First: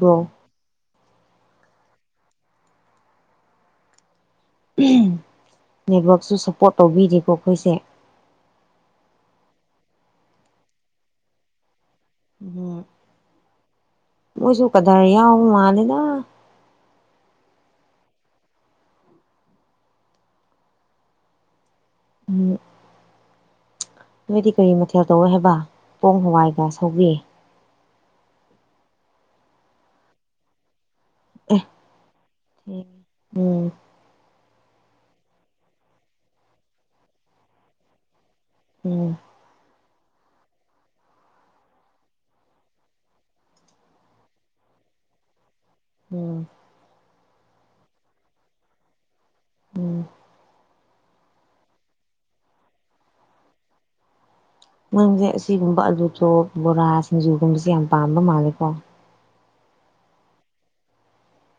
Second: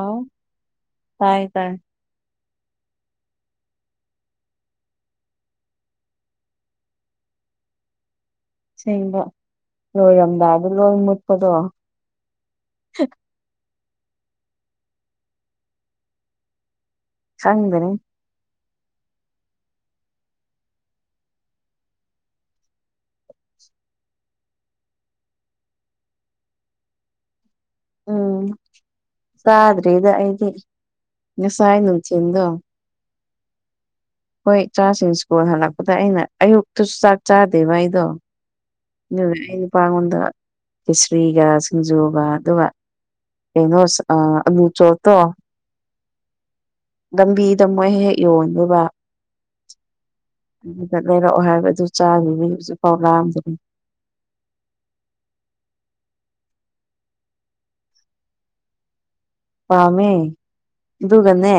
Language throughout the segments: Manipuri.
ꯑꯥꯎ ꯇꯥꯏ ꯇꯥꯏ ꯅꯦꯠꯋꯥꯛꯁꯨ ꯁꯞꯄꯣꯔꯠ ꯇꯧꯕꯤꯔꯤꯀꯣ ꯑꯩꯈꯣꯏꯁꯦ ꯁꯦꯡꯕ ꯂꯣꯏꯔꯝꯗꯥ ꯑꯗꯨ ꯂꯣꯏ ꯃꯨꯠꯄꯗꯣ [inaudible] ꯃꯣꯏꯁꯨꯨ ꯀꯗꯥꯔ ꯌꯧ ꯃꯥꯂꯤꯗ ꯆꯪꯗꯦꯅꯦ ꯎꯝ ꯅꯣꯏꯗꯤ ꯀꯔꯤ ꯃꯊꯦꯜ ꯇꯧꯋꯦ ꯍꯥꯏꯕ ꯄꯣꯡ ꯍꯋꯥꯏꯒ ꯁꯧꯒꯔꯦ ꯑ ꯎꯝ ꯆꯥꯗ꯭ꯔꯦꯗ ꯑꯩꯗꯤ ꯑꯦ ꯉꯁꯥꯏ ꯅꯨꯡꯆꯤꯟꯗꯣ ꯎꯝ ꯍꯣꯏ ꯏꯆꯥꯁꯤꯡ ꯁ꯭ ꯀꯨꯜ ꯍꯜꯂꯛꯄꯗ ꯑꯩꯅ ꯑꯌꯨꯛꯇꯁꯨ ꯆꯥꯛ ꯆꯥꯗꯦꯕ ꯑꯩꯗꯣ ꯎꯝ ꯑꯩꯄꯉꯣꯟꯗ ꯀꯤꯁꯔꯤꯒ ꯁꯤꯡꯖꯨꯒ ꯑꯗꯨꯒ ꯑꯦꯩꯅꯣ ꯑ ꯂꯨꯆꯣ ꯇꯣ ꯎꯝ ꯂꯝꯕꯤꯗ ꯃꯣꯏ ꯍꯦꯛ ꯌꯣꯟꯗꯨꯕ ꯎꯝ ꯑꯗꯨꯗ ꯂꯩꯔꯛꯑꯣ ꯍꯥꯏꯕꯗꯨ ꯆꯥꯅꯤ ꯍꯧꯖꯤꯛ ꯄꯥꯎ ꯂꯥꯛꯑꯝꯗꯨꯅꯤ ꯅꯣꯏꯁꯦ ꯑꯁꯤꯒꯨꯝꯕ ꯑꯂꯨ ꯆꯣꯞ ꯕꯣꯔꯥ ꯁꯤꯡꯖꯨꯒꯨꯝꯕꯁꯦ ꯌꯥꯝ ꯄꯥꯝꯕ ꯃꯥꯜꯂꯦꯀꯣ ꯄꯥꯝꯃꯦ ꯑꯗꯨꯒꯅꯦ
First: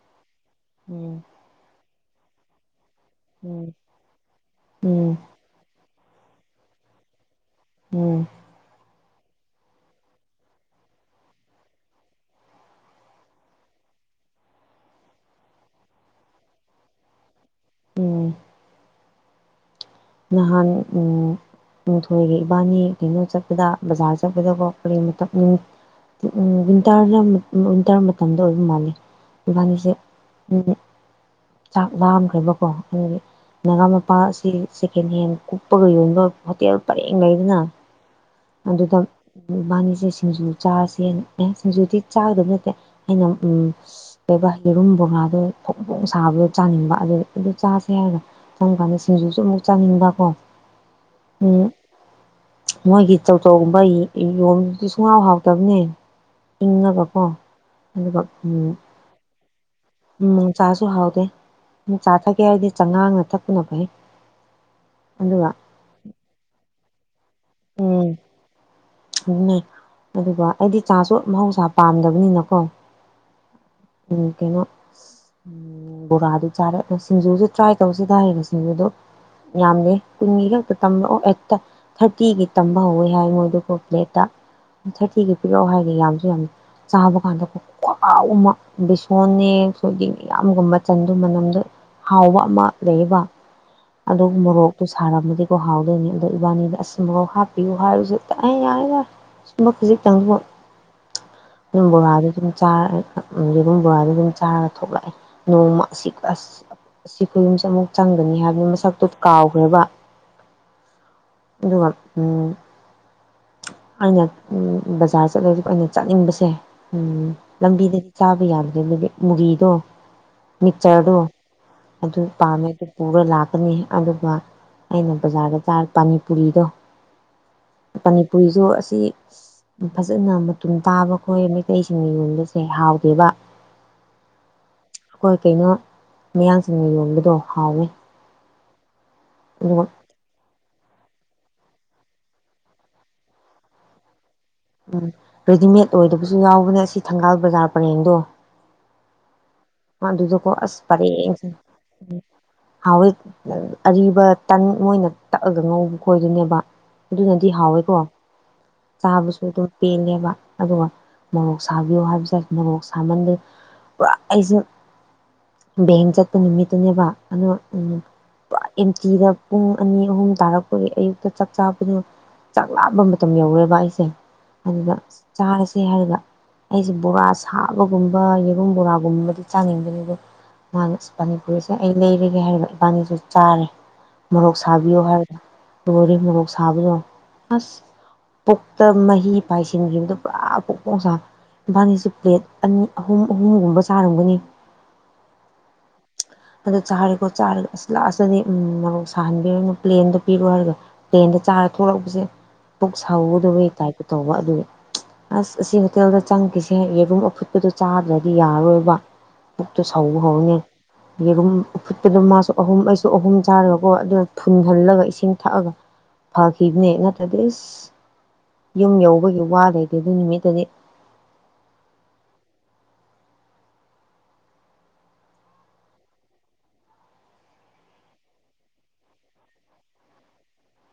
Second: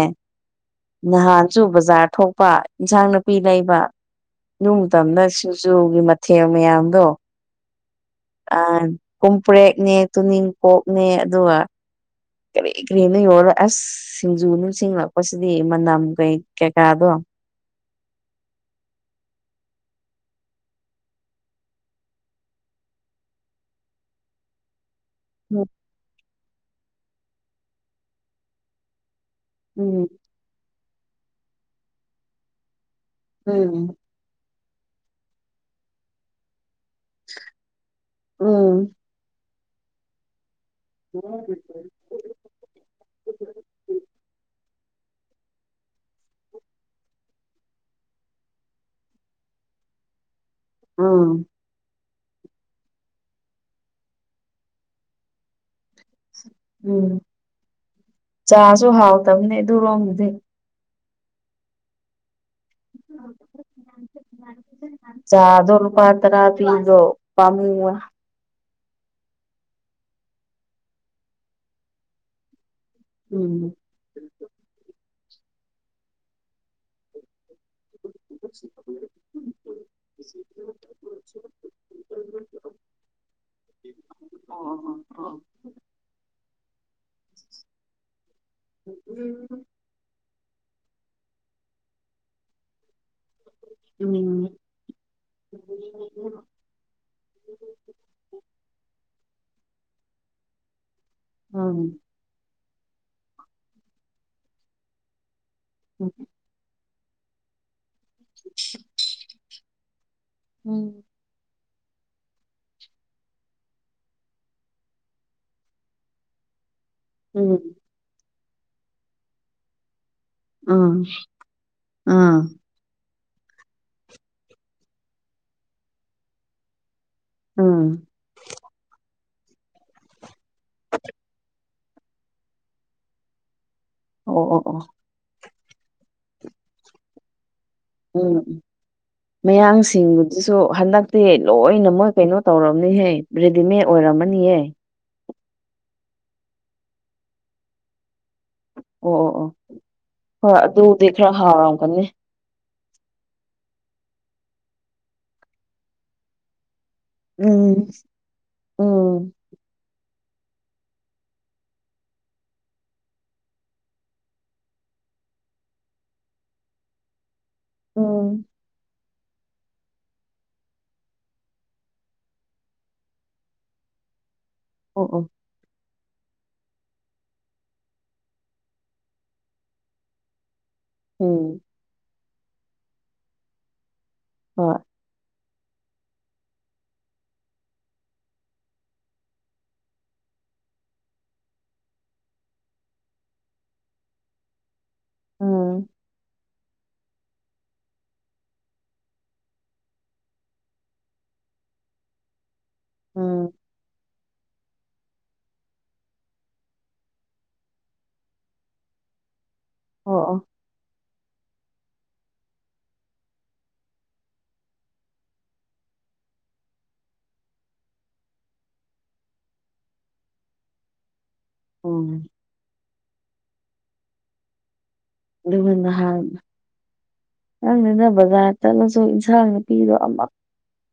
ꯎꯝ ꯅꯍꯥꯟ ꯁꯤꯡꯖꯨ ꯕꯖꯥꯔ ꯊꯣꯛꯄ ꯏꯟꯁꯥꯡ ꯅꯥꯄꯤ ꯎꯝ ꯂꯩꯕ ꯏ ꯎꯝ ꯇꯝꯅ ꯁꯤꯡꯖꯨꯒꯤ ꯊ ꯃꯌꯥꯝꯕꯣ ꯎꯝ ꯑ ꯀꯨꯝꯄꯔꯦꯛꯅꯦ ꯇꯨꯅꯤꯡ ꯀꯣꯛꯅꯦ ꯑꯗꯨꯒ ꯀꯔꯤ ꯀꯔꯤꯅꯣ ꯌꯣꯜꯂꯣ ꯑꯁ ꯁꯤꯡꯖꯨ ꯅꯨꯡ ꯁꯤꯡꯉꯛꯄꯁꯤꯗꯤ ꯃꯅꯝ ꯀꯩ ꯀꯩꯀꯥꯗꯣ ꯎꯝ ꯅꯍꯥꯟ ꯡꯊꯣꯏꯒ ꯏꯕꯥꯅꯤ ꯀꯩꯅꯣ ꯆꯠꯄꯗ ꯕꯖꯥꯔ ꯆꯠꯄꯗꯕꯣ ꯀꯔꯤꯃꯇ ꯎꯝ ꯎꯝ ꯋꯤꯟꯇꯔꯅ ꯋꯤꯟꯇꯔ ꯃꯇꯝꯗ ꯑꯣꯏꯕ ꯃꯥꯜꯂꯦ ꯏꯕꯥꯅꯤꯁꯦ ꯎꯝ ꯆꯥꯛ ꯂꯥꯝꯈ꯭ꯔꯦꯕꯀꯣ ꯑꯗꯨꯗꯒꯤꯒꯥ ꯎꯝ ꯅꯨꯄꯥꯁꯤ ꯁꯦꯀꯦꯟ ꯍꯦꯟ ꯀꯨꯞꯄꯒ ꯌꯣꯟꯕ ꯍꯣꯇꯦꯜ ꯄꯔꯦꯡ ꯂꯩꯗꯅ ꯎꯝ ꯑꯗꯨꯗ ꯏꯕꯥꯅꯤꯁꯦ ꯁꯤꯡꯖꯨ ꯆꯥꯁꯦꯅ ꯑꯦ ꯁꯤꯡꯖꯨꯗꯤ ꯆꯥꯒꯗꯕ ꯅꯠꯇꯦ ꯑꯩꯅ ꯎꯝ ꯂꯩꯕ ꯌꯦꯔꯨꯝ ꯕꯣꯥꯗꯣ ꯐꯣꯡ ꯐꯣꯡ ꯁꯥꯕꯗꯣ ꯆꯥꯅꯤꯡꯕ ꯑꯗꯨ ꯑꯗꯨ ꯆꯥꯁꯦ ꯍꯥꯏꯗꯣ ꯆꯝ ꯀꯥꯟꯗ ꯁꯤꯡꯖꯨꯁꯨ ꯑꯃꯨꯛ ꯆꯥꯅꯤꯡꯟꯕꯀꯣ ꯑꯥ ꯎꯝ ꯃꯣꯏꯒꯤ ꯇꯧꯆꯧꯒꯨꯝꯕ ꯌꯣꯟ ꯁꯨꯡꯍꯥꯎ ꯍꯥꯎꯇꯕꯅꯦ ꯎꯝ ꯏꯪꯉꯒꯀꯣ ꯑꯗꯨꯒ ꯇꯝꯅꯦ ꯑꯗꯨꯔꯣꯝꯗꯤꯦ ꯆꯁꯨ ꯍꯥꯥꯎꯗ ꯆꯥꯆꯥ ꯀꯌꯥ ꯍꯥꯏ ꯑꯗꯨꯒ ꯆꯥꯗꯣꯅ ꯄꯥꯠꯇꯔꯥ ꯇꯖꯣ ꯄꯝ ꯎꯝ ꯑꯗꯨꯅꯦ ꯑꯗꯨꯒ ꯑꯩꯗꯤ ꯆꯥꯁꯨ ꯃꯍꯧꯁꯥ ꯄꯥꯝꯗꯕꯅꯤꯅꯀꯣ ꯎꯝ ꯎ ꯀꯩꯅꯣ ꯕꯣꯔꯥꯗꯨ ꯆꯥꯔꯦ ꯁꯤꯡꯖꯨꯁꯨ ꯇ꯭ꯔꯥꯏ ꯇꯧꯁꯤꯗ ꯍꯥꯏꯔꯤꯕꯁꯤꯡꯗꯨꯗꯣ ꯌꯥꯝꯗꯦ ꯀꯨꯟꯒꯤ ꯈꯛꯇ ꯇꯝꯕꯛꯑꯣ ꯑꯩꯠꯇ ꯇꯤꯒꯤ ꯇꯝꯕ ꯍꯧꯋꯦ ꯍꯥꯏ ꯃꯣꯏꯗꯨ ꯀꯣꯄ꯭ꯂꯦꯠꯇ ꯑꯣ ꯑꯣ ꯑꯣ ꯊꯥꯔꯇꯤꯒꯤ ꯄꯤꯔꯛꯑꯣ ꯍꯥꯏꯗꯤ ꯌꯥꯝꯁꯨ ꯌꯥꯝꯅ ꯆꯥꯕ ꯀꯥꯟꯗ ꯀꯥꯎ ꯑꯃ ꯕꯤꯁꯣꯟꯅꯦ ꯎꯝ ꯁꯣꯏꯒꯤꯅꯦ ꯌꯥꯝꯒꯨꯝꯕꯆꯟꯗꯨ ꯃꯅꯝꯗ ꯍꯥꯎꯕ ꯑꯃ ꯂꯩꯌꯦꯕ ꯑꯗꯨꯒ ꯎꯝ ꯃꯣꯔꯣꯛꯇꯨ ꯁꯥꯔꯝꯃꯗꯤꯀꯣ ꯍꯥꯎꯗꯣꯏꯅꯤ ꯑꯗꯣ ꯏꯕꯥꯅꯤꯗꯥ ꯑꯁ ꯃꫭꯔꫭꯛ ꯍꯥꯞꯄꯤꯌꯨ ꯍꯥꯏꯔꯨꯁꯨ ꯑꯩ ꯌꯥꯔꯒ ꯁꯨꯝꯕ ꯈꯖꯤꯛꯇꯪꯁꯤꯕꫭ ꯑꯗꯨꯝ ꯕꯣꯔꯥꯗꯨ ꯑꯗꯨꯝ ꯆꯔ ꯌꯦ ꯑꯗꯨꯨꯝ ꯕꯣꯔꯥꯗ ꯑꯗꯨꯝ ꯆꯥꯔꯒ ꯊꯣꯛꯂꯛꯑꯦ ꯅꯣꯡꯃ ꯑꯁ ꯑꯁꯤ ꯈꯨꯌꯨꯝꯁꯦ ꯑꯃꯨꯛ ꯆꯪꯒꯅꯤ ꯍꯥꯏꯕꯅꯤ ꯃꯁꯛꯇꯣ ꯀꯥꯎꯈ꯭ꯔꯦꯕ ꯎꯝ ꯑꯗꯨꯒ ꯋꯥ ꯎꯝ ꯑꯩꯅ ꯕꯖꯥꯔ ꯆꯠꯂꯁꯤ ꯑꯩꯅ ꯆꯠꯅꯤꯡꯕꯁꯦ ꯎꯝ ꯂꯝꯕꯤꯗꯗꯤ ꯆꯥꯕ ꯌꯥꯗ꯭ꯔꯦ ꯑꯗꯨꯗꯤ ꯃꯨꯔꯤꯗꯣ ꯎꯝ ꯃꯤꯛꯆꯔꯗꯣ ꯑꯗꯨ ꯄꯥꯝꯃꯦ ꯑꯗꯨ ꯄꯨꯔ ꯂꯥꯛꯀꯅꯤ ꯑꯗꯨꯒ ꯑꯩꯅ ꯕꯖꯥꯔꯗ ꯆꯥ ꯄꯅꯤꯄꯨꯔꯤꯗꯣ ꯎꯝ ꯃꯅꯤꯄꯨꯔꯤꯁꯨ ꯑꯁꯤ ꯐꯖꯥꯟꯅ ꯃꯇꯨꯝ ꯇꯥꯕ ꯑꯩꯈꯣꯏ ꯃꯩꯇꯩꯁꯤꯡꯒꯤ ꯌꯣꯟꯕꯁꯦ ꯍꯥꯎꯗꯦꯕ ꯑꯣ ꯑꯣ ꯑꯣ ꯍꯣꯏ ꯀꯩꯅꯣ ꯃꯌꯥꯡꯁꯤꯡꯅ ꯌꯣꯟꯕꯗꯣ ꯍꯥꯎꯋꯦ ꯎꯝ ꯎꯝ ꯑꯗꯨꯒ ꯃꯌꯥꯡꯁꯤꯡꯕꯨ ꯁꯤꯁꯨ ꯍꯟꯗꯛꯇꯤ ꯂꯣꯏꯅ ꯃꯣꯏ ꯀꯩꯅꯣ ꯇꯧꯔꯝꯅꯤꯍꯦ ꯔꯦꯗꯤꯃꯦꯗ ꯑꯣꯏꯔꯝꯃꯅꯤꯍꯦ ꯎꯝ ꯔꯦꯗꯤꯃꯦꯗ ꯑꯣꯏꯗꯕꯁꯨ ꯌꯥꯎꯕꯅꯦ ꯑꯁꯤ ꯊꯪꯒꯥꯜ ꯕꯖꯥꯔ ꯄꯔꯦꯡꯗꯣ ꯑꯣ ꯑꯣ ꯑꯣ ꯑꯗꯨꯗꯀꯣ ꯍꯣꯏ ꯑꯁ ꯑꯗꯨꯗꯤ ꯈꯔ ꯐꯔꯦꯁ ꯍꯥꯎꯔꯝꯒꯅꯤ ꯍꯥꯎꯋꯦ ꯑꯔꯤꯕ ꯇꯟ ꯃꯣꯏꯅ ꯇꯛꯑꯒ ꯉꯧꯕ ꯈꯣꯏꯗꯣꯏꯅꯦꯕ ꯑꯗꯨꯅꯗꯤ ꯎꯝ ꯍꯥꯎꯋꯦꯀꯣ ꯎꯝ ꯆꯥꯕꯁꯨ ꯑꯗꯨꯝ ꯄꯦꯜꯂꯦꯕ ꯑꯗꯨꯒ ꯃꫭꯔꯣꯛ ꯁꯥꯕꯤꯌꯨ ꯍꯥꯏꯕꯁꯔꯦ ꯃꫭꯔꯣꯛ ꯁꯥꯃꯟꯗ ꯄꯨꯔꯥ ꯑꯩꯁꯦ ꯕꯦꯡ ꯆꯠꯄ ꯅꯨꯃꯤꯠꯇꯨꯅꯦꯕ ꯑꯗꯣ ꯎꯝ ꯄꯨꯔ ꯀꯤꯔꯥ ꯄꯨꯡ ꯑꯅꯤ ꯑꯍꯨꯝ ꯇꯥꯔꯛꯄꯒꯤ ꯑꯌꯨꯛꯇ ꯆꯥꯛ ꯆꯥꯕꯗꯨꯅ ꯆꯥꯛ ꯂꯥꯕ ꯃꯇꯝ ꯌꯧꯔꯦꯕ ꯑꯩꯁꯦ ꯑꯗꯨꯗ ꯑꯣ ꯑꯣ ꯆꯥꯁꯦ ꯍꯥꯏꯔꯔꯤꯕ ꯑꯩꯁꯦ ꯕꯣꯔꯥ ꯁꯥꯕꯒꯨꯝꯕ ꯌꯦꯔꯨꯝ ꯕꯣꯔꯥꯒꯨꯝꯕꯗꯤ ꯆꯥꯅꯤꯡꯕꯅꯤꯗ ꯃꯥꯅ ꯄꯥꯅꯤ ꯎꯝ ꯄꯨꯔꯤꯁꯦ ꯑꯩ ꯂꯩꯔꯒꯦ ꯍꯥꯏꯔꯤꯕ ꯏꯕꯥꯅꯤꯁꯨ ꯆꯥꯔꯦ ꯃꯣꯔꯣꯛ ꯍꯣꯏ ꯁꯥꯕꯤꯌꯣ ꯍꯥꯏꯔꯒ ꯂꯣꯔꯦ ꯃꯣꯔꯣꯛ ꯁꯥꯕꯗ ꯑꯁ ꯄꯨꯛꯇ ꯃꯍꯤ ꯄꯥꯏꯁꯤꯟꯈꯤꯕꯗꯨ ꯄꯨꯔꯥ ꯄꯨꯛ ꯄꯛꯆꯥꯅꯤ ꯏꯝꯕꯥꯅꯤꯁꯤ ꯄ꯭ꯂꯦꯠ ꯑꯅꯤ ꯑꯍꯨꯝ ꯑꯍꯨꯝꯒꯨꯝꯕ ꯆꯥꯔꯝꯒꯅꯤ ꯎꯝ ꯑꯗꯣ ꯆꯥꯔꯦꯀꯣ ꯆꯥꯔꯒ ꯑꯁ ꯂꯥꯛꯑꯁꯇꯅꯦ ꯃꯧ ꯁꯥꯍꯟꯕꯤꯔꯒꯅ ꯄ꯭ꯂꯦꯟꯗꯣ ꯄꯤꯔꯣ ꯍꯥꯏꯔꯒ ꯄ꯭ꯂꯦꯟꯗ ꯆꯥꯔ ꯊꯣꯛꯂꯛꯄꯁꯦ ꯄꯨꯛ ꯎꯝ ꯁꯥꯎꯒꯗꯕꯩ ꯇꯥꯏꯞꯇ ꯇꯧꯕ ꯑꯗꯨꯒꯤ ꯑꯁ ꯑꯁꯤ ꯍꯣꯇꯦꯜꯗ ꯆꯪꯈꯤꯁꯦ ꯌꯦꯔꯨꯝ ꯑꯐꯨꯠꯄꯗꯨ ꯆꯥꯗ꯭ꯔꯗꯤ ꯌꯥꯔꯔꯣꯏꯕ ꯕꯨꯛꯇꯣ ꯑꯣ ꯁꯥꯎꯕ ꯑꯣ ꯍꯧꯔꯤꯅꯤ ꯌꯦꯔꯨꯝ ꯎꯐꯨꯠꯄꯗꯣ ꯃꯥꯁꯨ ꯑꯍꯨꯝ ꯑꯩꯁꯨ ꯑꯍꯨꯝ ꯆꯥꯔꯒꯀꯣ ꯑꯗꯨ ꯐꯨꯟꯓꯜꯂꯒ ꯏꯁꯤꯡ ꯊꯛꯑꯒ ꯐꯈꯤꯕꯅꯦ ꯅꯠꯇ꯭ꯔꯗꯤ ꯑꯁ ꯌꯨꯝ ꯌꯧꯕꯒꯤ ꯋꯥ ꯂꯩꯇꯦ ꯑꯗꯨ ꯅꯨꯃꯤꯠꯇꯗꯤ ꯎꯝ ꯑꯗꯨꯒ ꯅꯍꯥꯟ ꯈꯪꯗꯦꯗꯥ ꯕꯖꯥꯔ ꯆꯠꯂꯁꯨ ꯏꯟꯁꯥꯡ ꯅꯨꯄꯤꯗꯣ ꯑꯃꯨꯛ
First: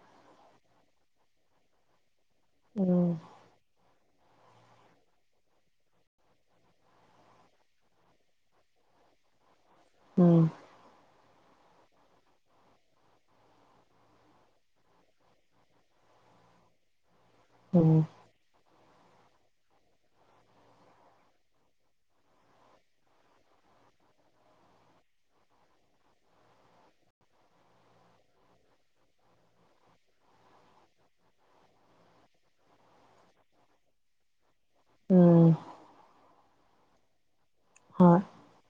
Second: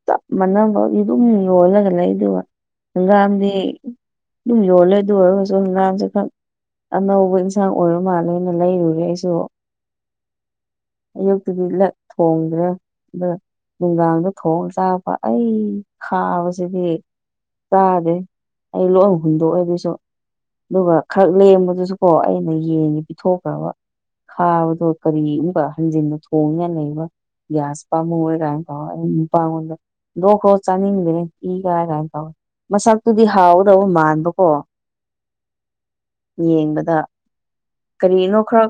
ꯆꯞ ꯃꯥꯟꯅꯕꯒꯤ ꯑꯗꯨꯝ ꯌꯣꯜꯂꯒ ꯂꯩꯗꫭꯕ ꯎꯝ UNINTELLIGIBLE ꯑꯗꯨꯝ ꯌꯣꯜꯂꯦ ꯑꯗꯨ ꯑꯣꯏꯔꯒꯁꯨ ꯉꯥꯡꯁꯦ ꯈꯛ ꯑꯅꯧꯕ ꯏꯟꯁꯥꯡ ꯑꯣꯏꯔ ꯃꯥꯜꯂꯦꯅ ꯂꯩꯔꯨꯔꯦ ꯑꯩꯁꯨ ꯎꯝ ꯑꯌꯨꯛꯇꯒꯤ ꯂꯠ ꯊꯣꯡꯗ꯭ꯔꯦ ꯑꯗꫭ ꯅꯨꯡꯗꯥꯡꯗ ꯊꯣꯡꯉꯥ ꯆꯥꯕ ꯑꯩ ꯈꯥꯕꯁꯤꯗꯤ ꯎꯝ ꯆꯥꯗꯦ ꯑꯩ ꯂꯣꯏꯅ ꯍꯨꯟꯗꯣꯛꯑꯣ ꯑꯗꯨꯁꯨ ꯑꯗꯨꯒ ꯈꯔ ꯂꯦꯝꯕꯗꯨꯁꯨꯀꯣ ꯑꯩꯅ ꯌꯦꯡꯉꯦ ꯄꯤꯊꯣꯛꯈ꯭ꯔꯕ ꯈꯥꯕꯗꯣ ꯀꯔꯤꯒꯨꯝꯕ ꯍꯟꯖꯤꯟꯅ ꯊꯣꯡꯉꯅ ꯂꯩꯕ ꯭ꯁ ꯄꯥꯝꯃ ꯑꯣꯏ ꯗꯣ ꯈ ꯔꯣꯖ ꯆꯅꯤꯡꯗꯅꯦ ꯏꯒꯑꯒꯥꯏ ꯇꯧ ꯃꯁꯛꯇꯨꯗꯤ ꯍꯥꯎꯒꯗꯕ ꯃꯥꯟꯕꯀꯣ ꯎꯝ ꯌꯦꯡꯕꯗ ꯍꯣꯏ ꯀꯔꯤꯅꯣ ꯈꯔ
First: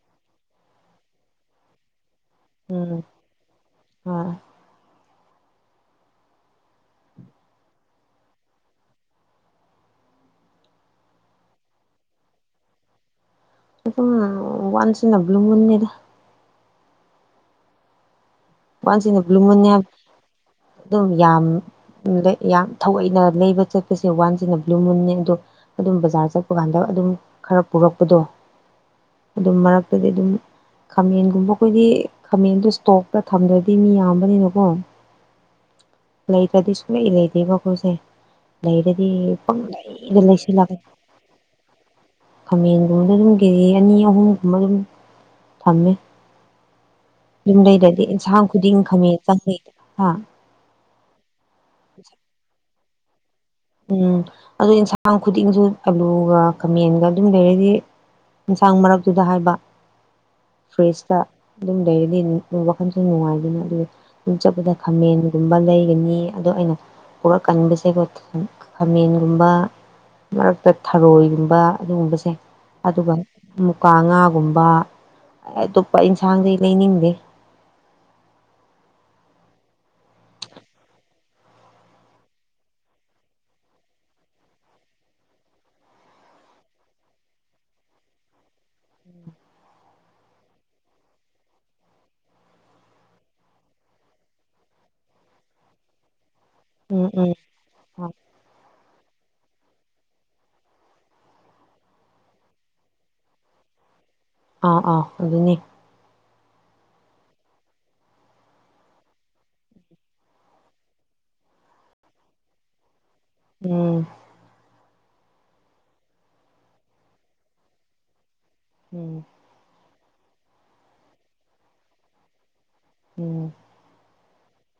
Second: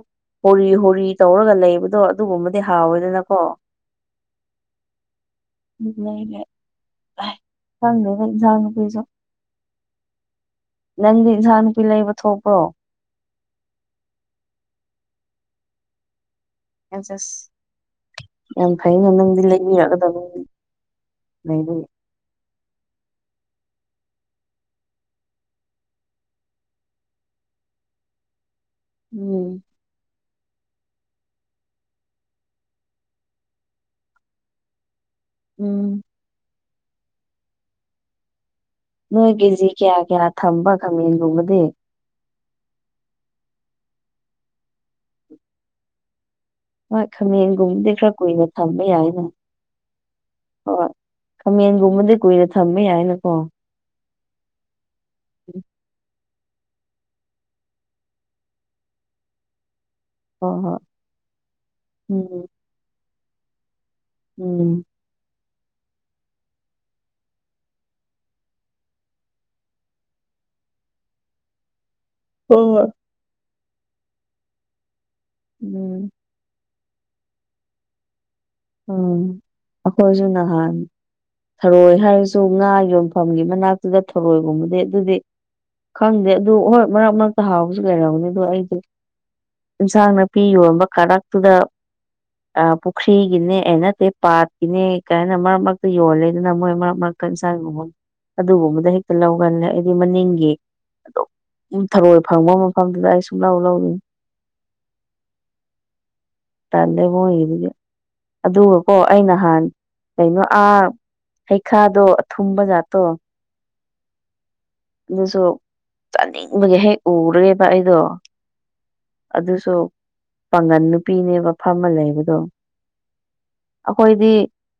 ꯍꯣꯔꯤ ꯍꯣꯔꯤ ꯇꯧꯔꯒ ꯂꯩꯕ ꯑꯗꯣ ꯑꯗꯨꯒꯨꯝꯕꯗꯤ ꯎꯝ ꯍꯥꯎꯋꯦꯗꯅꯀꯣ ꯍꯣꯏ ꯎꯝ ꯊꯪꯗ‌ꯦꯅꯦ ꯏꯟꯖꯥꯡ ꯅꯥꯄꯤꯁꯨ ꯅꯪꯗꯤ ꯏꯟꯁꯥꯡ ꯅꯥꯄꯤ ꯂꯩꯕ ꯊꯣꯛꯄ꯭ꯔꯣ ꯑꯗꯨꯝ ꯋꯥꯟꯁ ꯏꯟꯅ ꯕ꯭ꯂꯨ ꯃꯨꯟꯁꯅꯤꯗ ꯑꯁ ꯑꯁ ꯌꯥꯝ ꯐꯩꯅ ꯋꯥꯟꯁꯤꯅ ꯕ꯭ꯂꯨ ꯅꯪꯗꯤ ꯃꯨꯟꯅꯤ ꯍꯥꯏꯕ ꯂꯩꯕꯤꯔꯛꯒꯗꯕ ꯂꯩꯕꯒꯤ ꯑꯝ ꯂꯩ ꯌꯥꯝ ꯊꯑꯣꯏꯅ ꯂꯩꯕ ꯆꯠꯄꯁꯦ ꯋꯥꯟꯁꯤꯅ ꯕ꯭ꯂꯨ ꯃꯨꯟꯅꯦ ꯑꯗꯣ ꯑꯗꯨꯝ ꯕꯖꯥꯔ ꯆꯠꯄ ꯀꯥꯟꯗ ꯑꯗꯨꯝ ꯈꯔ ꯄꯨꯔꯛꯄꯗꯣ ꯑꯗꯨꯝ ꯎꯝ ꯃꯔꯛꯇꯗꯤ ꯑꯗꯨꯝ ꯈꯥꯃꯦꯟꯒꯨꯝꯕ ꯑꯩꯈꯣꯏꯒꯤ ꯈꯥꯃꯦꯟꯗꯣ ꯏꯁꯇꯣꯛꯇ ꯊꯝꯗ꯭ꯔꯗꯤ ꯃꯤ ꯌꯥꯝꯕꯅꯤꯅꯀꯣ ꯎꯝ ꯂꯩꯇꫪꯗꯤ ꯁꯨꯡꯂꯩ ꯂꯩꯇ‌‌ꯦꯕ ꯑꯩꯈꫭꯏꯁ‌ꯦ ꯂꯩꯔꯗꯤ ꯅꯣꯏ ꯀꯦꯖꯤ ꯀꯌꯥ ꯄꯪꯂꯩꯗ ꯀꯌꯥ ꯂꯩꯁꯤꯜꯂꯦ ꯊꯝꯕ ꯈꯥꯃꯦꯟꯒꯨꯝꯕꯗꯤ ꯈꯥꯃꯦꯟꯒꯨꯝꯕꯗ ꯑꯗꯨꯝ ꯀꯦꯖꯤ ꯑꯅꯤ ꯑꯍꯨꯝꯒꯨꯝꯕ ꯑꯗꯨꯝ ꯊꯝꯃꯦ ꯍꯣꯏ ꯈꯥꯃ‌ꯦꯟꯒꯨꯝꯕꯗꯤ ꯈꫪ ꯁꯍꯥꯝ ꯈꯨꯗꯤꯡ ꯈꯝꯃꯦꯟ ꯆꯪꯉꯩ ꯍꯥ ꯍꯣꯏ ꯈꯥꯃꯦꯟꯒꯨꯝꯕꯗꯤ ꯀꯨꯏꯅ ꯊꯝꯕ ꯌꯥꯏꯅꯀꯣ ꯎꯝ ꯑꯗꫭ ꯏꯟꯁꯥꯡ ꯎꯝ ꯈꯨꯗꯤꯡꯁꯨ ꯑꯂꯨꯒ ꯈꯥꯃꯦꯟꯒ ꯑꯗꯨꯝ ꯂꯩꯔꯗꯤ ꯌꯦꯟꯁꯥꯡ ꯃꯔꯛꯇꯨꯗ ꯍꯥꯏꯕ ꯍꯣꯏ ꯍꯣꯏ ꯐ꯭ꯔꯦꯁꯇ ꯑꯗꯨꯝ ꯂꯩꯔꯗꯤ ꯎꯝ ꯋꯥꯈꯜꯁꯨ ꯅꯨꯡꯉꯥꯏꯗꯅ ꯑꯗꯨꯒ ꯁꯨꯝ ꯆꯠꯄꯗ ꯎꯝ ꯈꯥꯃꯦꯟꯒꯨꯝꯕ ꯂꯩꯒꯅꯤ ꯑꯗꯣ ꯑꯩꯅ ꯄꫭꯔꯛꯀꯟꯗ ꯁꯤꯕꯨꯛ ꯈꯥꯃꯦꯟꯒꯨꯝꯕ ꯃꯔꯛꯇ ꯊꯔꯣꯏꯒꯨꯝꯕ ꯑꯗꯨꯒꯨꯝꯕꯁꯦ ꯍꯣꯏ ꯍꯣꯏ ꯑꯗꯨꯒ ꯃꯨꯀꯥ ꯉꯥꯒꯨꯝꯕ ꯑꯇꯣꯞꯄ ꯎꯝ ꯌꯦꯟꯁꯥꯡꯗꯤ ꯂꯩꯅꯤꯡꯗꯦ ꯎꯝ ꯑꯩꯈꯣꯏꯁꯨ ꯅꯍꯥꯟ ꯊꯔꯣꯏ ꯍꯥꯏꯔꯁꯨ ꯉꯥ ꯌꯣꯟꯐꯝꯒꯤ ꯃꯅꯥꯛꯇ ꯊꯔꯣꯏꯒꯨꯝꯕꯗꯤ ꯑꯗꯨꯗꯤ ꯈꯪꯗꯦ ꯑꯗꯨ ꯍꯣꯏ ꯃꯔꯛ ꯃꯔꯛꯇ ꯍꯥꯎꯕꯁꯨ ꯂꯩꯔꯝꯒꯅꯤ ꯑꯗꯣ ꯑꯩꯗꯤ ꯏꯟꯁꯥꯡ ꯅꯥꯄꯤ ꯌꯣꯟꯕ ꯀꯥꫪꯛꯇꯨꯗ ꯑ ꯄꯨꯈ꯭ꯔꯤ ꯒꯤꯅꯦ ꯑ‌ꯦꯅꯠꯇꯦ ꯄꯥꯠꯀꯤꯅꯦ ꯀꯥꯏꯅ ꯃꯔꯛ ꯃꯔꯛ ꯌꯣꯜꯂꯦꯗꯅ ꯃꯣꯏ ꯃꯔꯛ ꯎꯝ ꯃꯔꯛꯇ ꯎꯝ ꯑ‌ꯦꯟ ꯁꯥꯡꯒꯨꯝꯕ ꯑꯗꯨꯒꯨꯝꯕꯗ ꯍꯦꯛꯇ ꯂꯧ ꯕꯅ‌ꯦ ꯑꯩꯗꯤ ꯃꯅꯤꯡꯒꯤ ꯏꯪ ꯊꯔꯣꯏ ꯐꯪꯕ ꯃꯐꯝꯗꯨꯗ ꯑꯩ ꯁꯨꯡ ꯂꯧ ꯂꯧꯔꯤ ꯑꯥ ꯑꯥ ꯑꯗꯨꯅꯤ ꯇꯜꯂ‌ꯦ ꯃꫭꯏꯒꯤꯗꯨꯗꯤ ꯑꯗꯨꯒꯀꯣ ꯑꯩ ꯅꯍꯥꯟ ꯀꯩꯅꯣ ꯑꯥ ꯍꯩꯈꯥꯗꯣ ꯑꯊꯨꯝꯕ ꯖꯥꯠꯇꯣ ꯎꯝ ꯑꯗꯨꯁꯨ ꯆꯥꯅꯤꯡꯕꯒꯤ ꯍꯦꯛ ꯎꯔꯦꯕ ꯑꯩꯗꯣ ꯎꯝ ꯑꯗꯨꯁꯨ ꯄꯥꯡꯒꯟ ꯅꯨꯄꯤꯅꯦꯕ ꯐꯝꯃ ꯂꯩꯕꯗꯣ ꯎꯝ ꯑꯩꯈꯣꯏꯗꯤ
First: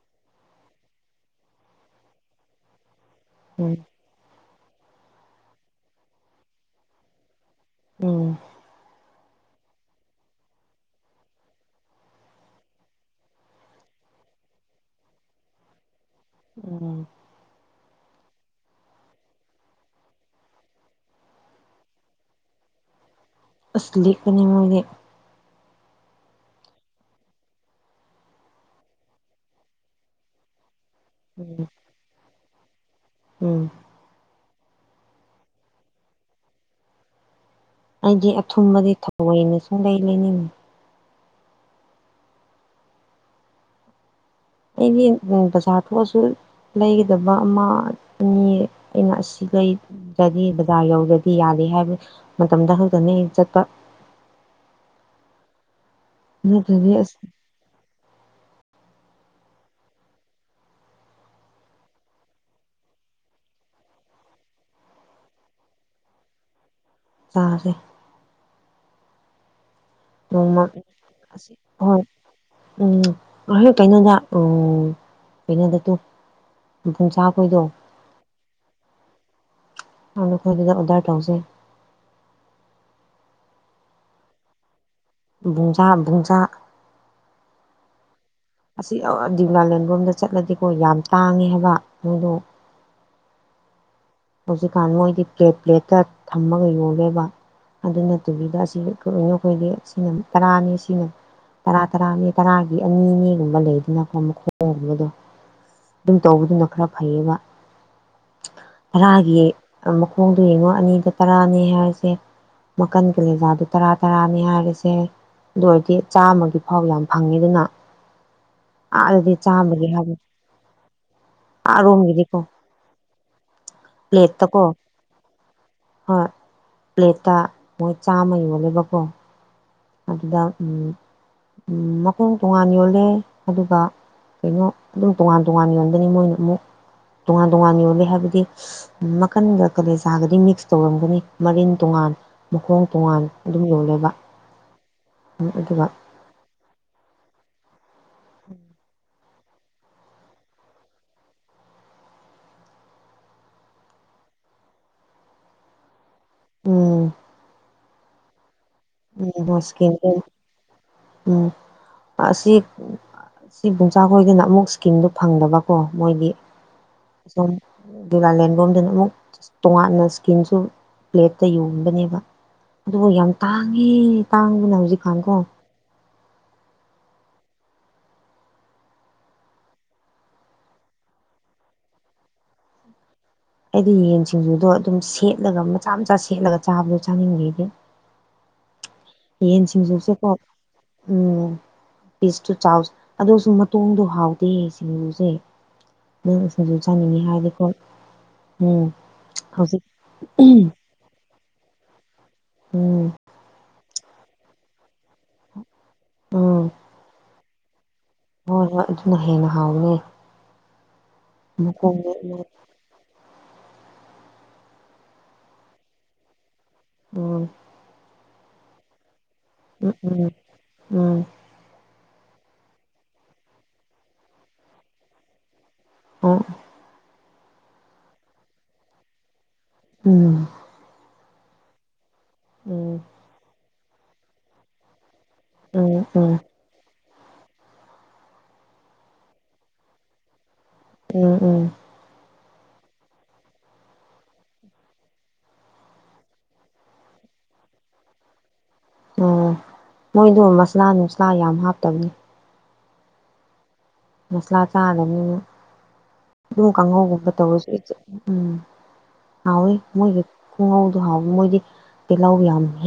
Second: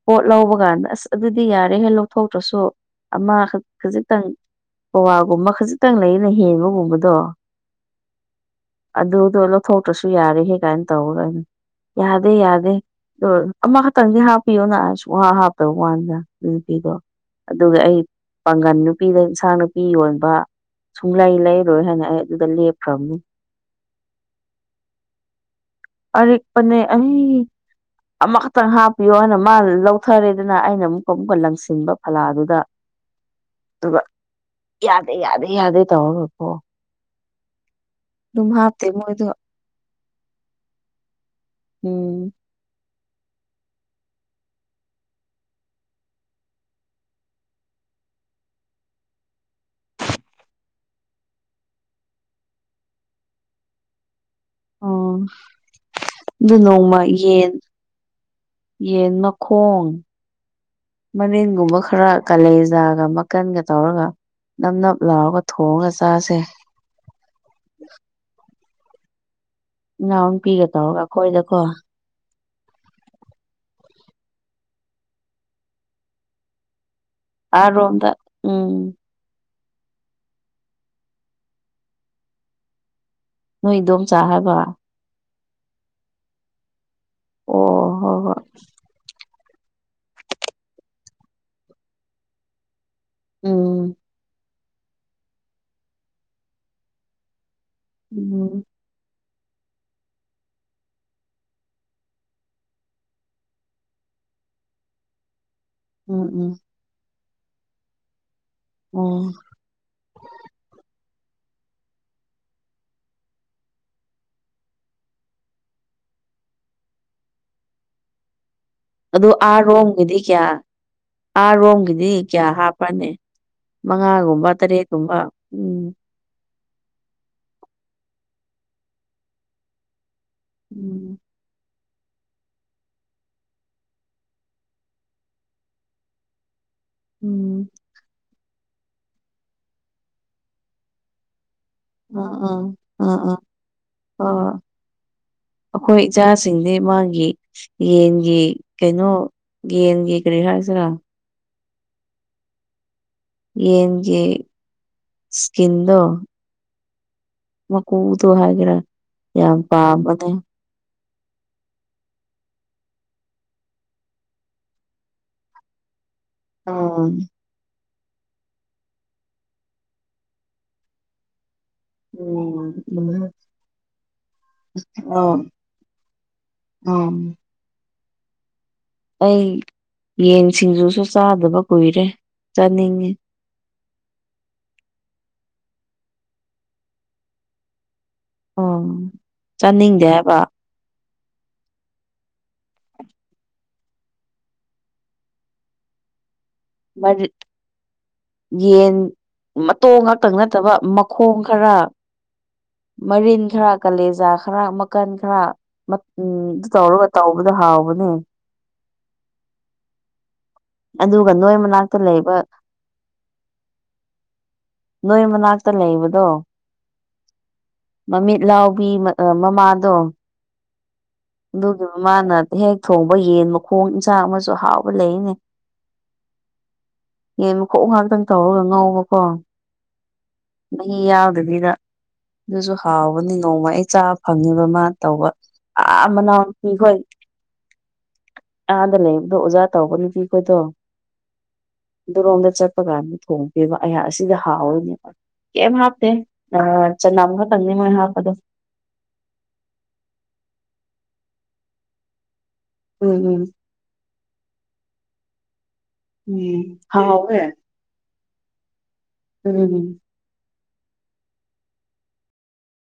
ꯄꯣꯠ ꯂꯧꯕ ꯀꯥꯟꯗ ꯑꯁ ꯑꯗꯨꯗꯤ ꯌꯥꯔꯦꯍꯦ ꯂꯧꯊꯣꯛꯇ꯭ꯔꯁꯨ ꯑꯃꯈꯛ ꯎꯝ ꯈꯖꯤꯛꯇꯪ ꯄꯋꯥꯒꯨꯝꯕ ꯈꯖꯤꯛꯇꯪ ꯂꯩꯅ ꯍꯦꯟꯕꯒꯨꯝꯕꯗꯣ ꯎꯝ ꯑꯗꯨꯗꯣ ꯂꯧꯊꯣꯛꯇ꯭ꯔꯁꯨ ꯌꯥꯔꯦꯍꯦ ꯀꯥꯏꯅ ꯇꯧꯔꯒ ꯌꯥꯗꯤ ꯌꯥꯗ ꯑꯃꯈꯛꯇꯪꯗꯤ ꯍꯥꯞꯄꯤꯌꯣꯅ ꯁꯨꯡꯍꯥꯞ ꯍꯥꯞꯇꯕꯋꯅꯤꯗ ꯅꯨꯄꯤꯗꯣ ꯎꯝ ꯑꯗꯨꯒ ꯑꯩ ꯄꯥꯡꯒꯜ ꯅꯨꯄꯤꯗ ꯏꯟꯁꯥꯡ ꯅꯥꯄꯤ ꯌꯣꯟꯕ ꯁꯨꯡꯂꯩ ꯂꯩꯔꯣꯏ ꯍꯥꯏꯅ ꯑꯩ ꯑꯗꯨꯗ ꯂꯦꯞꯈ꯭ꯔꯕꯅꯤ ꯑꯁ ꯂꯤꯛꯄꯅꯦ ꯃꯣꯏꯗꯤ ꯑꯔꯤꯛꯄꯅꯦ ꯑꯩ ꯑꯃꯈꯛꯇꯪ ꯍꯥꯞꯄꯤꯌꯣ ꯍꯥꯏꯅ ꯃꯥ ꯂꯧꯊꯔꯦꯗꯅ ꯑꯩꯅ ꯑꯃꯨꯛꯀ ꯑꯃꯨꯛꯀ ꯎꯝ ꯂꯪꯁꯤꯟꯕ ꯐꯂꯥꯗꯨꯗ ꯎꯝ ꯑꯗꯨꯒ ꯌꯥꯗꯦ ꯌꯥꯗꯦ ꯌꯥꯗꯦ ꯇꯧꯔꯒꯀꯣ ꯑꯩꯗꯤ ꯑꯗꯨꯝ ꯍꯥꯞꯇꯦ ꯑꯊꯨꯝꯕꯗꯤ ꯃꯣꯏꯗꯣ ꯊꯑꯣꯏꯅ ꯁꯨꯝ ꯂꯩ ꯂꯩꯅꯤꯡꯉ ꯎꯝ ꯑꯩꯗꯤ ꯎ ꯕꯖꯥ ꯊꯁꯨ ꯂꯩꯒꯗꯕ ꯑꯃ ꯑꯅꯤ ꯑꯩꯅ ꯑꯁꯤ ꯂꯩ ꯅꯥꯠꯗꯤ ꯕꯖꯥꯔ ꯌꯧꯗꯗꯤ ꯌꯥꯗꯦ ꯍꯥꯏꯕ ꯃꯇꯝꯗ ꯈꯛꯇꯅꯦ ꯆꯠꯄ ꯑꯣ ꯑꯗꯨ ꯅꯠꯇ꯭ꯔꯗꯤ ꯅꯣꯡꯃ ꯑꯁ ꯌꯦꯟ ꯌꯦꯟ ꯃꯈꯣꯡ ꯃꯅꯤꯟꯒꯨꯝꯕ ꯈꯔ ꯀꯥꯂꯦꯖꯥꯒ ꯃꯀꯟꯒ ꯇꯧꯔꯒ ꯅꯞ ꯅꯞ ꯂꯥꯎꯔꯒ ꯊꯣꯡꯉꯒ ꯆꯥꯁꯦ ꯆꯥꯁꯦ ꯏꯅꯥꯎ ꯅꯨꯄꯤꯒ ꯇꯧꯔꯒ ꯅꯣꯡꯃꯁꯤ ꯑꯩꯈꯣꯏꯗꯀꯣ ꯍꯣꯏ ꯎꯝ ꯑꯩ ꯀꯩꯅꯣꯗ ꯎ ꯀꯩꯅꯣꯗ ꯇꯨ [unintelligible] ꯑꯔꯣꯗ ꯎꯝ ꯑꯗ ꯑꯣꯔꯗꯦ ꯇꯧꯁꯦ ꯅꯣꯏꯗꯣꯝꯆꯥ ꯍꯥꯏꯕ ꯕꯨꯡꯖꯥ ꯕꯨꯡꯖꯥ ꯍꯣꯏ ꯍꯣꯏ ꯑꯁꯤ ꯗꯤꯂꯥꯂꯦꯟ ꯂꯣꯝꯗ ꯆꯠꯂꯗꯤꯀꯣ ꯌꯥꯝ ꯇꯥꯡꯉꯦ ꯍꯥꯏꯕ ꯅꯣꯏꯗꯣ ꯎꯝ ꯍꯧꯖꯤꯛꯀꯥꯟ ꯃꯣꯏꯗꯤ ꯄ꯭ꯂꯦꯠ ꯄ꯭ꯂꯦꯠꯇ ꯊꯝꯃꯒ ꯌꯣꯜꯂꯦꯕ ꯑꯗꯨ ꯅꯥꯠꯇꯕꯤꯗ ꯎꯝ ꯑꯁꯤ ꯈꯣꯏ ꯕꯣꯛ ꯑꯩꯈꯣꯏꯗꯤ ꯁꯤꯅ ꯇꯔꯥꯅꯤ ꯁꯤꯅ ꯇꯔꯥ ꯇꯔꯥꯅꯤ ꯇꯔꯥꯒꯤ ꯑꯅꯤꯅꯦꯒꯨꯝꯕ ꯂꯩꯗꯅꯀꯣ ꯃꯈꯣꯡꯒꯨꯝꯕꯗꯣ ꯎꯝ ꯑꯗꯨꯝ ꯎꯝ ꯇꯧꯕꯗꯨꯅ ꯈꯔ ꯐꯩꯌꯦꯕ ꯑꯣ ꯇꯔꯥꯒꯤ ꯃꯈꯣꯡꯗꯣ ꯌꯦꯡꯉꯣ ꯑꯅꯤꯗ ꯇꯔꯥꯅꯦ ꯍꯥꯏꯔꯁꯦ ꯃꯈꯟ ꯀꯥꯂꯦꯖꯥꯗꯨ ꯇꯔꯥ ꯇꯔꯥꯅꯤ ꯍꯥꯏꯔꯤꯁꯦ ꯑꯗꯨ ꯑꯣꯏꯔꯗꯤ ꯆꯥꯃꯒꯤ ꯐꯥꯎ ꯌꯥꯝ ꯐꯪꯉꯤꯗꯨꯅ ꯑꯗꯨ ꯑꯥꯔꯣꯝꯒꯤꯗꯤ ꯀꯌꯥ ꯑꯥꯔꯣꯝꯒꯤꯗꯤ ꯑꯥꯔꯣꯝꯒꯤꯗꯤꯀꯣ ꯀꯌꯥ ꯍꯥꯞꯄꯅꯦ ꯃꯉꯥꯒꯨꯝꯕ ꯄ꯭ꯂꯦꯠꯇꯀꯣ ꯇꯔꯦꯠꯀꯨꯝꯕ ꯎꯝ ꯍꯣꯏ ꯄ꯭ꯂꯦꯠꯇ ꯃꯣꯏ ꯆꯥꯝꯃ ꯌꯣꯜꯂꯦꯕꯀꯣ ꯑꯗꯨꯗ ꯎꯝ ꯃꯈꯣꯡ ꯇꯣꯉꯥꯟ ꯌꯣꯜꯂꯦ ꯑꯗꯨꯒ ꯀꯩꯅꯣ ꯑꯗꯨꯝ ꯇꯣꯉꯥꯟ ꯇꯣꯉꯥꯟ ꯌꯣꯟꯗꯅꯤ ꯃꯣꯏꯅ ꯑꯃꯨꯛ ꯇꯣꯉꯥꯟ ꯎꯝ ꯇꯣꯉꯥꯟ ꯌꯣꯂꯦ ꯍꯥꯏꯕꯗꯤ ꯃꯈꯟꯒ ꯀꯂꯦꯖ ꯆꯥꯒꯗꯤ ꯃꯤꯛꯁ ꯇꯧꯔꯝꯒꯅꯤ ꯃꯔꯤꯟ ꯇꯣꯉꯥꯟ ꯑꯥ ꯃꯈꯣꯡ ꯑꯥ ꯇꯣꯉꯥꯟ ꯑꯥ ꯑꯗꯨꯝ ꯌꯣꯜꯂꯦꯕ ꯑꯥ ꯍꯣꯏ ꯑꯗꯨꯒ ꯑꯩꯈꯣꯏ ꯏꯆꯥꯁꯤꯡꯗꯤ ꯃꯥꯒꯤ ꯌꯦꯟꯒꯤ ꯀꯩꯅꯣ ꯌꯦꯟꯒꯤ ꯀꯔꯤ ꯍꯥꯏꯔꯤꯁꯤꯔ ꯌꯦꯟꯒꯤ ꯏꯁꯀꯤꯟꯗꯨ ꯎꯝ ꯃꯀꯨꯗꯣ ꯍꯥꯏꯒꯦꯔꯥ ꯎꯝ ꯌꯥꯝ ꯑꯁꯀꯤꯗ ꯄꯥꯝꯕꯅꯦ ꯎꯝ ꯑꯁꯤ ꯁꯤ ꯕꯨꯡꯆꯥ ꯈꯣꯏꯗꯅ ꯑꯃꯨꯛ ꯏꯁꯀꯤꯝꯗꯨꯣ ꯐꯪꯗꯕꯀꯣ ꯃꯣꯏꯗꯤ ꯑꯣ [unintelligible] ꯁꯨꯝ ꯗꯤꯂꯥꯂꯦꯟꯕꯣꯝꯗꯅ ꯑꯃꯨꯛ ꯇꯣꯉꯥꯟꯅ ꯏꯁ꯭ꯀꯤꯟꯁꯨ ꯄ꯭ꯂꯦꯠꯇ ꯌꯣꯟꯕꯅꯦꯕ ꯑꯗꯨꯕꯨ ꯎꯝ ꯌꯥꯝ ꯇꯥꯡꯉꯦ ꯇꯥꯡꯕꯅ ꯍꯧꯖꯤꯛꯀꯥꯟꯀꯣ ꯑꯣ ꯎꯝ ꯑꯩ ꯌꯦꯟ ꯁꯤꯡꯖꯨꯁꯨ ꯆꯥꯗꯕ ꯀꯨꯏꯔꯦ ꯆꯥꯅꯤꯡꯉꯤ ꯑꯩꯗꯤ ꯌꯦꯟ ꯁꯤꯡꯖꯨꯗꯣ ꯑꯗꯨꯝ ꯁꯦꯠꯂꯒ ꯃꯆꯥ ꯃꯆꯥ ꯁꯦꯠꯂꯒ ꯆꯥꯕꯗꯣ ꯆꯥꯅꯤꯡꯈꯤꯗꯤ ꯑꯣ ꯌꯦꯟ ꯆꯥꯅꯤꯡꯗꯦ ꯁꯤꯡꯖꯨꯁꯦꯀꯣ ꯍꯥꯏꯕ ꯎꯝ ꯄꯤꯁ ꯇꯨ ꯆꯥꯎꯁ ꯑꯗꯁꯨ ꯃꯇꯣꯡꯗꯣ ꯍꯥꯎꯗꯦ ꯁꯤꯡꯒꯨꯁꯦ ꯅꯪ ꯁꯤꯡꯖꯨ ꯆꯥꯅꯤꯡꯉꯤ ꯃꯔꯤ ꯍꯥꯏꯔꯗꯤꯀꯣ ꯎꯝ ꯌꯦꯟ ꯍꯧꯖꯤꯛ ꯃꯇꯣꯡ ꯉꯥꯛꯇꯪ ꯎꯝ ꯅꯠꯇꯕ ꯃꯈꯣꯡ ꯈꯔ ꯃꯔꯤꯟ ꯈꯔ ꯀꯥꯂꯦꯖꯥ ꯈꯔ ꯃꯈꯀꯟ ꯈꯔ ꯎꯝ ꯑꯗꯨ ꯇꯧꯔꯒ ꯇꯧ ꯃꯣꯏꯗꯤ ꯍꯥꯥꯎꯕꯅꯦ ꯍꯣꯏ ꯍꯣꯏ ꯑꯗꯨꯅ ꯍꯦꯟꯅ ꯍꯥꯎꯅꯦ ꯑꯗꯨꯒ ꯅꯣꯏ ꯃꯅꯥꯛꯇ ꯂꯩꯕ ꯅꯣꯏ ꯃꯅꯥꯛꯇ ꯂꯩꯕꯗꯣ ꯎꯝ ꯃꯃꯤꯠ ꯂꯥꯎꯕꯤ ꯃꯠ ꯑ ꯃꯥꯃꯥ ꯎꯝ ꯎꯝ ꯎꯝ ꯑꯗꯨꯒꯤ ꯃꯥꯅ ꯍꯦꯛ ꯊꯣꯡꯕ ꯌꯦꯟ ꯃꯈꯣꯡ ꯏꯟꯁꯥꯡ ꯑꯃꯁꯨ ꯍꯥꯎꯕ ꯂꯩꯅꯦ ꯑꯣ ꯌꯦꯟ ꯃꯈꯣꯡ ꯉꯥꯛꯇꯪ ꯇꯧꯔꯒ ꯉꯧꯕꯀꯣ ꯎꯝ ꯃꯍꯤ ꯌꯥꯎꯗꯕꯤꯗ ꯑꯗꯨꯁꯨ ꯎꯝ ꯍꯥꯎꯕꯅꯤ ꯅꯣꯡꯃ ꯑꯩ ꯆꯥꯕ ꯐꯪꯉꯤꯕ ꯃꯥ ꯇꯧꯕ ꯎꯝ ꯑ ꯎꯝ ꯃꯅꯥꯎ ꯅꯨꯄꯤꯈꯣꯏ ꯑꯥꯗ ꯂꯩꯕꯗꯣ ꯑꯣꯖꯥ ꯇꯧꯕ ꯅꯨꯄꯤꯈꯣꯏꯗꯣ ꯎꯝ ꯎꯝ ꯑꯗꯨꯔꯣꯝꯗ ꯆꯠꯄ ꯀꯥꯟꯗ ꯊꯣꯡꯒꯦꯕ ꯑꯩꯍꯥꯛ ꯑꯁꯤꯗ ꯍꯥꯎꯋꯣꯏꯅꯦꯕ ꯀꯩꯝ ꯍꯥꯞꯇꯦ ꯑ ꯆꯥꯅꯝ ꯈꯛꯇꯪꯅꯤ ꯃꯣꯏ ꯍꯥꯞꯄꯗꯣ ꯎꯝ ꯃꯣꯏꯗꯣ ꯃꯁꯂꯥ ꯅꯨꯡꯁꯂꯥ ꯌꯥꯝ ꯍꯥꯞꯇꯕꯅꯤ ꯎꯝ ꯎꯝ ꯃꯁꯂꯥ ꯆꯥꯗꯃꯤꯅ ꯎꯝ ꯑꯗꯨꯝ ꯀꯥꯡꯍꯧꯒꯨꯝꯕ ꯍꯥꯎꯋꯦ ꯇꯧꯔꯁꯨ [unintelligible] ꯎꯝ ꯍꯥꯎꯋꯦ ꯎꯝ ꯃꯣꯏ ꯈꯣꯡꯍꯧꯗꯣ ꯍꯥꯎꯋ ꯃꯣꯏꯗꯤ ꯇꯤꯜꯍꯧ ꯌꯥꯝꯍꯦ